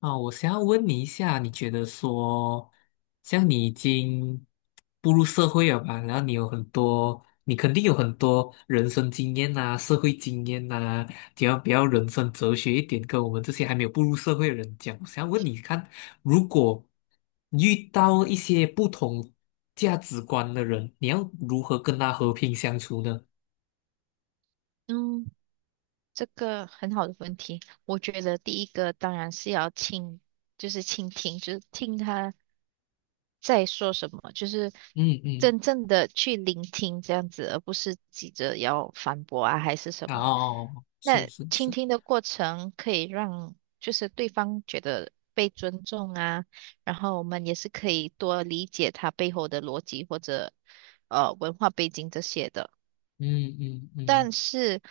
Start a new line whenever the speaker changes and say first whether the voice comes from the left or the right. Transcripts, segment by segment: left: 啊，我想要问你一下，你觉得说，像你已经步入社会了吧，然后你有很多，你肯定有很多人生经验呐、社会经验呐、比较人生哲学一点，跟我们这些还没有步入社会的人讲。我想要问你看，如果遇到一些不同价值观的人，你要如何跟他和平相处呢？
right: 嗯，这个很好的问题。我觉得第一个当然是就是倾听，就是听他在说什么，就是
left: 嗯嗯，
right: 真正的去聆听这样子，而不是急着要反驳啊，还是什么。
left: 哦，是
right: 那
left: 是
right: 倾
left: 是，
right: 听的过程可以让就是对方觉得被尊重啊，然后我们也是可以多理解他背后的逻辑或者文化背景这些的。
left: 嗯嗯嗯，
right: 但是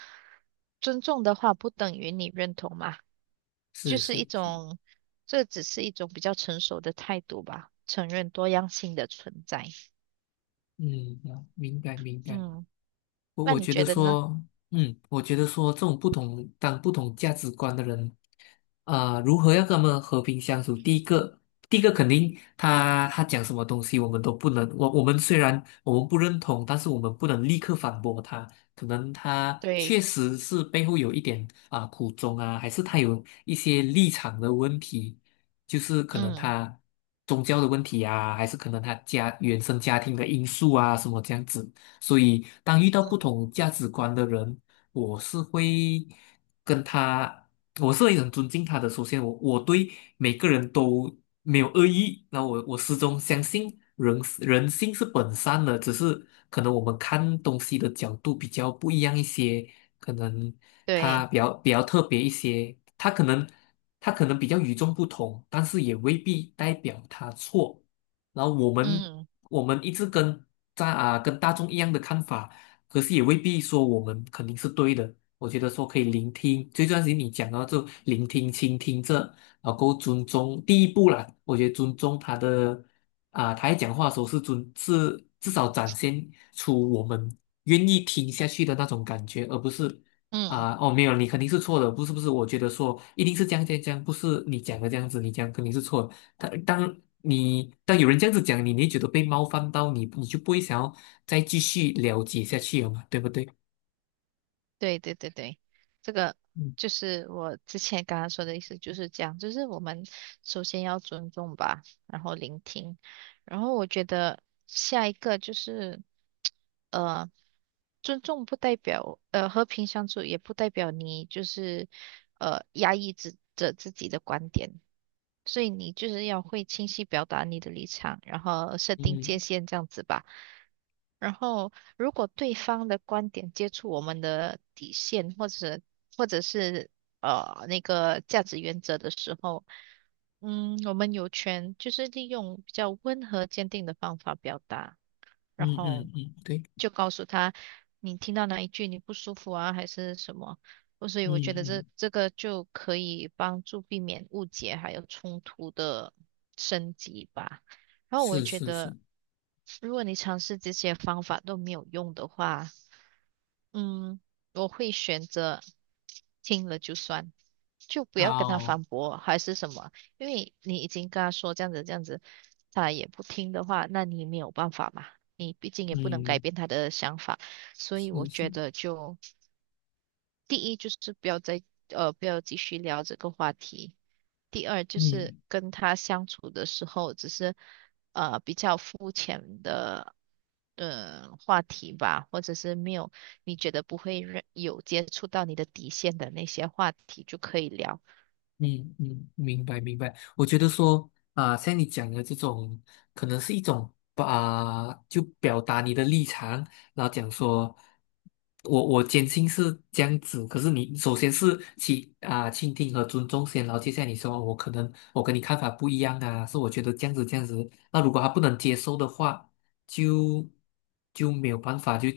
right: 尊重的话，不等于你认同嘛，就
left: 是
right: 是一
left: 是是。
right: 种，这只是一种比较成熟的态度吧，承认多样性的存在。
left: 嗯，啊，明白明白。
right: 嗯，
left: 我
right: 那
left: 我
right: 你
left: 觉
right: 觉
left: 得
right: 得呢？
left: 说，嗯，我觉得说这种不同价值观的人，啊，如何要跟他们和平相处？第一个肯定他讲什么东西，我们都不能，我们虽然我们不认同，但是我们不能立刻反驳他。可能他
right: 对，
left: 确实是背后有一点啊、苦衷啊，还是他有一些立场的问题，就是可能
right: 嗯
left: 他宗教的问题啊，还是可能他家原生家庭的因素啊，什么这样子。所以当遇到不
right: 嗯，
left: 同价值观的人，我是会跟他，我是会很尊敬他的。首先我对每个人都没有恶意，那我始终相信人性是本善的，只是可能我们看东西的角度比较不一样一些，可能他
right: 对，
left: 比较特别一些，他可能比较与众不同，但是也未必代表他错。然后我们
right: 嗯
left: 我们一直跟在啊跟大众一样的看法，可是也未必说我们肯定是对的。我觉得说可以聆听，最重要是你讲到就聆听、倾听这，然后够尊重第一步啦。我觉得尊重他的啊，他在讲话的时候是至少展现出我们愿意听下去的那种感觉，而不是
right: 嗯。
left: 啊哦没有你肯定是错的，不是不是，我觉得说一定是这样这样这样，不是你讲的这样子，你讲肯定是错的。当有人这样子讲你，你会觉得被冒犯到你，你就不会想要再继续了解下去了嘛，对不对？
right: 对对对对，这个就
left: 嗯
right: 是我之前刚刚说的意思，就是这样，就是我们首先要尊重吧，然后聆听，然后我觉得下一个就是，呃，尊重不代表，和平相处也不代表你就是，压抑自己的观点，所以你就是要会清晰表达你的立场，然后设定界
left: 嗯
right: 限这样子吧。然后，如果对方的观点接触我们的底线，或者是那个价值原则的时候，我们有权就是利用比较温和坚定的方法表达。然
left: 嗯
right: 后
left: 嗯嗯，对，
right: 就告诉他你听到哪一句你不舒服啊，还是什么。哦，所以
left: 嗯
right: 我觉得这
left: 嗯，
right: 这个就可以帮助避免误解还有冲突的升级吧。然后我
left: 是
right: 觉
left: 是是，
right: 得，如果你尝试这些方法都没有用的话，嗯，我会选择听了就算，就不要跟他
left: 哦，
right: 反驳，还是什么？因为你已经跟他说这样子这样子，他也不听的话，那你没有办法嘛，你毕竟也不能改
left: 嗯
right: 变他的想法，所以我
left: 是
right: 觉
left: 是，
right: 得就。第一就是不要继续聊这个话题。第二就是
left: 嗯
right: 跟他相处的时候，只是比较肤浅的话题吧，或者是没有你觉得不会让有接触到你的底线的那些话题就可以聊。
left: 嗯嗯，明白明白。我觉得说啊、像你讲的这种，可能是一种啊、就表达你的立场，然后讲说，我坚信是这样子。可是你首先是倾听和尊重先，然后接下来你说哦我可能我跟你看法不一样啊，是我觉得这样子这样子。那如果他不能接受的话，就就没有办法，就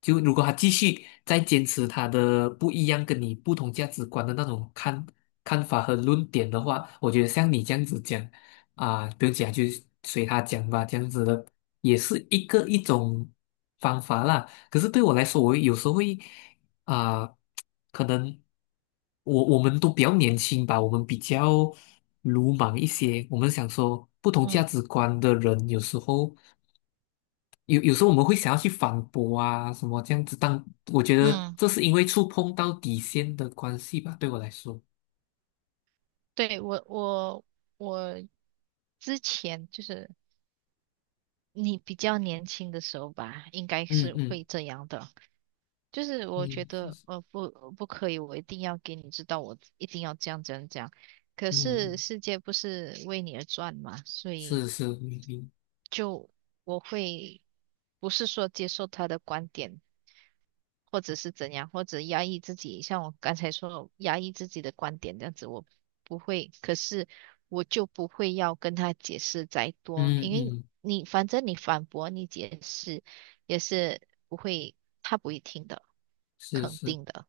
left: 就如果他继续再坚持他的不一样跟你不同价值观的那种看法和论点的话，我觉得像你这样子讲啊，不用讲，就随他讲吧，这样子的也是一种方法啦。可是对我来说，我有时候会啊、可能我们都比较年轻吧，我们比较鲁莽一些，我们想说不同价
right: 嗯
left: 值观的人有时候。有时候我们会想要去反驳啊，什么这样子但我觉得
right: 嗯，
left: 这是因为触碰到底线的关系吧，对我来说，
right: 对，我之前就是你比较年轻的时候吧，应该
left: 嗯
right: 是会
left: 嗯
right: 这样的。就是我觉
left: 嗯
right: 得不可以，我一定要给你知道，我一定要这样这样这样。可是
left: 嗯，
right: 世界不是为你而转嘛，所以
left: 是是，
right: 就我会不是说接受他的观点，或者是怎样，或者压抑自己，像我刚才说压抑自己的观点这样子，我不会。可是我就不会要跟他解释再多，
left: 嗯
right: 因
left: 嗯，
right: 为
left: 嗯
right: 反正你反驳你解释也是不会，他不会听的。
left: 是
right: 肯
left: 是
right: 定的，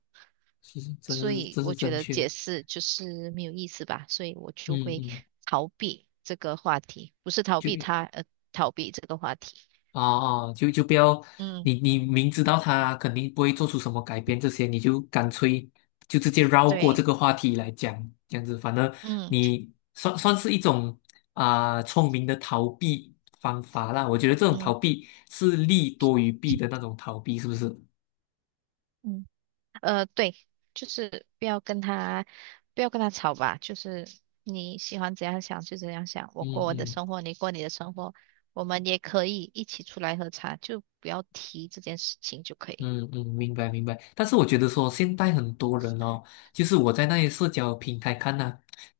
left: 是，这
right: 所
left: 是
right: 以
left: 这
right: 我
left: 是
right: 觉
left: 正
right: 得
left: 确
right: 解
left: 的，
right: 释就是没有意思吧，所以我就
left: 嗯
right: 会
left: 嗯，
right: 逃避这个话题，不是逃避
left: 就
right: 他，逃避这个话题。
left: 哦哦，就不要
right: 嗯，
left: 你明知道他肯定不会做出什么改变，这些你就干脆就直接绕过这
right: 对，
left: 个话题来讲，这样子，反正
right: 嗯
left: 你算算是一种啊、聪明的逃避方法啦。我觉得这种逃
right: 嗯
left: 避是利多于弊的那种逃避，是不是？
right: 嗯，对，就是不要跟他吵吧，就是你喜欢怎样想就怎样想，我
left: 嗯
right: 过我的
left: 嗯。
right: 生活，你过你的生活，我们也可以一起出来喝茶，就不要提这件事情就可以。
left: 嗯嗯，明白明白。但是我觉得说，现在很多人哦，就是我在那些社交平台看呐、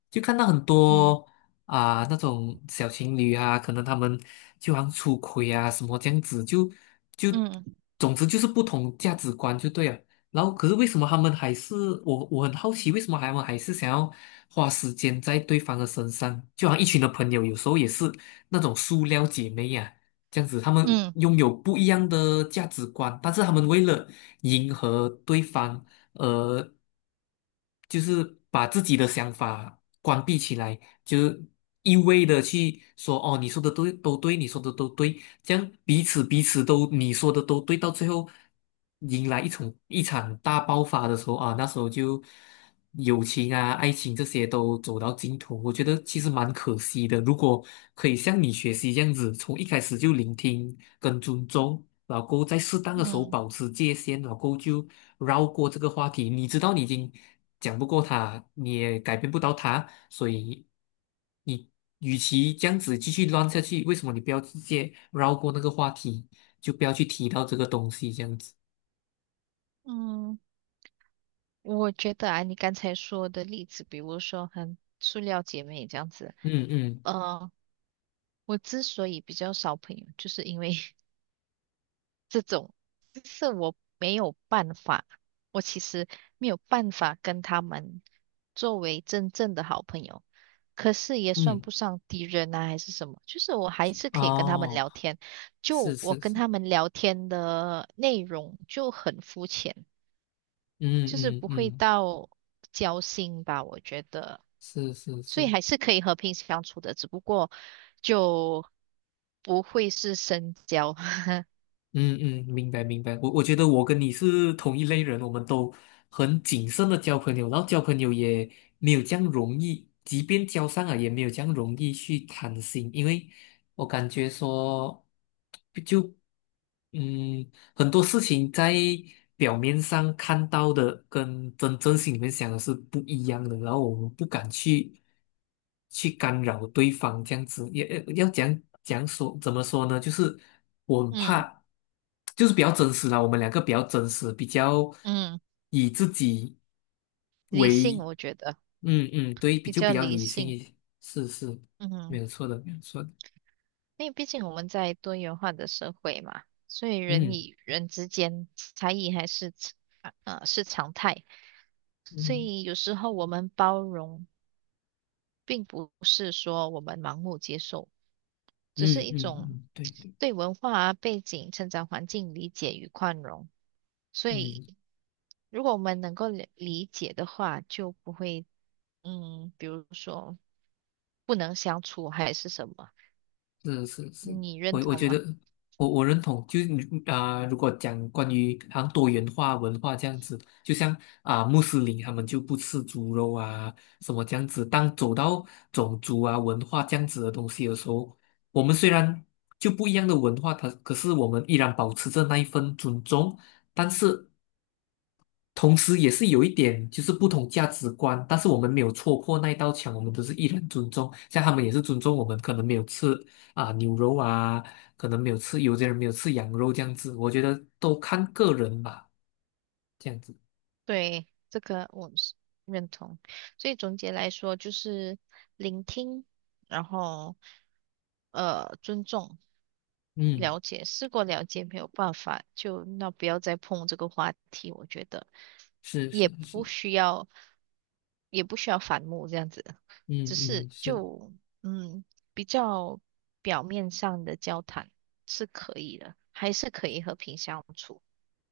left: 就看到很
right: 嗯
left: 多啊、那种小情侣啊，可能他们就好像出轨啊什么这样子，就
right: 嗯
left: 总之就是不同价值观就对了。然后可是为什么他们还是我很好奇，为什么他们还是想要花时间在对方的身上？就好像一群的朋友，有时候也是那种塑料姐妹呀。这样子，他们
right: 嗯
left: 拥有不一样的价值观，但是他们为了迎合对方，呃，就是把自己的想法关闭起来，就是一味的去说哦，你说的都对，你说的都对，这样彼此彼此都你说的都对，到最后迎来一场一场大爆发的时候啊，那时候就。友情啊、爱情这些都走到尽头，我觉得其实蛮可惜的。如果可以像你学习这样子，从一开始就聆听跟尊重，老公，在适当的时候
right: 嗯
left: 保持界限，老公就绕过这个话题。你知道你已经讲不过他，你也改变不到他，所以你与其这样子继续乱下去，为什么你不要直接绕过那个话题，就不要去提到这个东西这样子？
right: 嗯。我觉得啊，你刚才说的例子，比如说很塑料姐妹这样子，
left: 嗯嗯
right: 呃，我之所以比较少朋友，就是因为 这种，就是我没有办法，我其实没有办法跟他们作为真正的好朋友，可是也算
left: 嗯，
right: 不上敌人啊，还是什么，就是我还是可以跟他们
left: 哦，
right: 聊天，
left: 是
right: 就我
left: 是
right: 跟
left: 是。
right: 他们聊天的内容就很肤浅，
left: 嗯
right: 就是
left: 嗯
right: 不会
left: 嗯，
right: 到交心吧，我觉得。
left: 是是
right: 所以
left: 是，
right: 还是可以和平相处的，只不过就不会是深交。
left: 嗯嗯，明白明白。我觉得我跟你是同一类人，我们都很谨慎的交朋友，然后交朋友也没有这样容易，即便交上了也没有这样容易去谈心，因为我感觉说就。嗯，很多事情在表面上看到的，跟真正心里面想的是不一样的，然后我们不敢去干扰对方，这样子也要讲讲说怎么说呢？就是我很
right: 嗯
left: 怕，就是比较真实啦，我们两个比较真实，比较
right: 嗯，
left: 以自己
right: 理性
left: 为，
right: 我觉得
left: 嗯嗯，对，比
right: 比
left: 就比
right: 较
left: 较
right: 理
left: 理性
right: 性。
left: 一些，是是，没
right: 嗯，
left: 有错的，没有错的，
right: 因为毕竟我们在多元化的社会嘛，所以人
left: 嗯
right: 与人之间差异还是是常态，所
left: 嗯
right: 以有时候我们包容，并不是说我们盲目接受，只是
left: 嗯
right: 一
left: 嗯
right: 种
left: 嗯，对对，
right: 对文化啊背景、成长环境理解与宽容。所以。
left: 嗯。
right: 如果我们能够理解的话，就不会，比如说不能相处还是什么，
left: 是是是，
right: 你认
left: 我
right: 同
left: 觉
right: 吗？
left: 得我认同，就是你啊、如果讲关于好像多元化文化这样子，就像啊、穆斯林他们就不吃猪肉啊，什么这样子。当走到种族啊文化这样子的东西的时候，我们虽然就不一样的文化，它可是我们依然保持着那一份尊重，但是同时也是有一点就是不同价值观，但是我们没有戳破那一道墙，我们都是依然尊重，像他们也是尊重我们，可能没有吃啊、牛肉啊，可能没有吃，有些人没有吃羊肉这样子，我觉得都看个人吧，这样子，
right: 对，这个我是认同。所以总结来说，就是聆听，然后尊重。
left: 嗯，
right: 了解，试过了解，没有办法，就那不要再碰这个话题，我觉得
left: 是是
right: 也不
left: 是，
right: 需要，也不需要反目这样子，只
left: 嗯
right: 是
left: 嗯是。
right: 就嗯比较表面上的交谈是可以的，还是可以和平相处。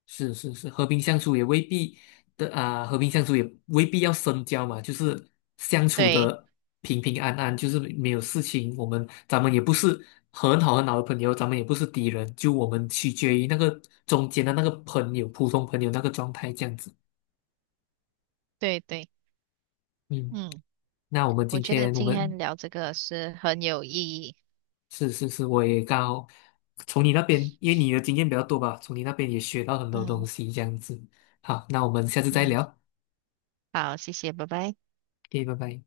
left: 是是是，和平相处也未必要深交嘛，就是相处
right: 对
left: 的平平安安，就是没有事情。咱们也不是很好很好的朋友，咱们也不是敌人，就我们取决于那个中间的那个朋友，普通朋友那个状态这样子。
right: 对对，
left: 嗯，
right: 嗯，
left: 那我们
right: 我
left: 今
right: 觉得
left: 天我
right: 今
left: 们
right: 天聊这个是很有意义。
left: 是是是，我也刚好从你那边，因为你的经验比较多吧，从你那边也学到很多东
right: 嗯
left: 西这样子。好，那我们下次再
right: 嗯，
left: 聊
right: 好，谢谢，拜拜。
left: ，OK，拜拜。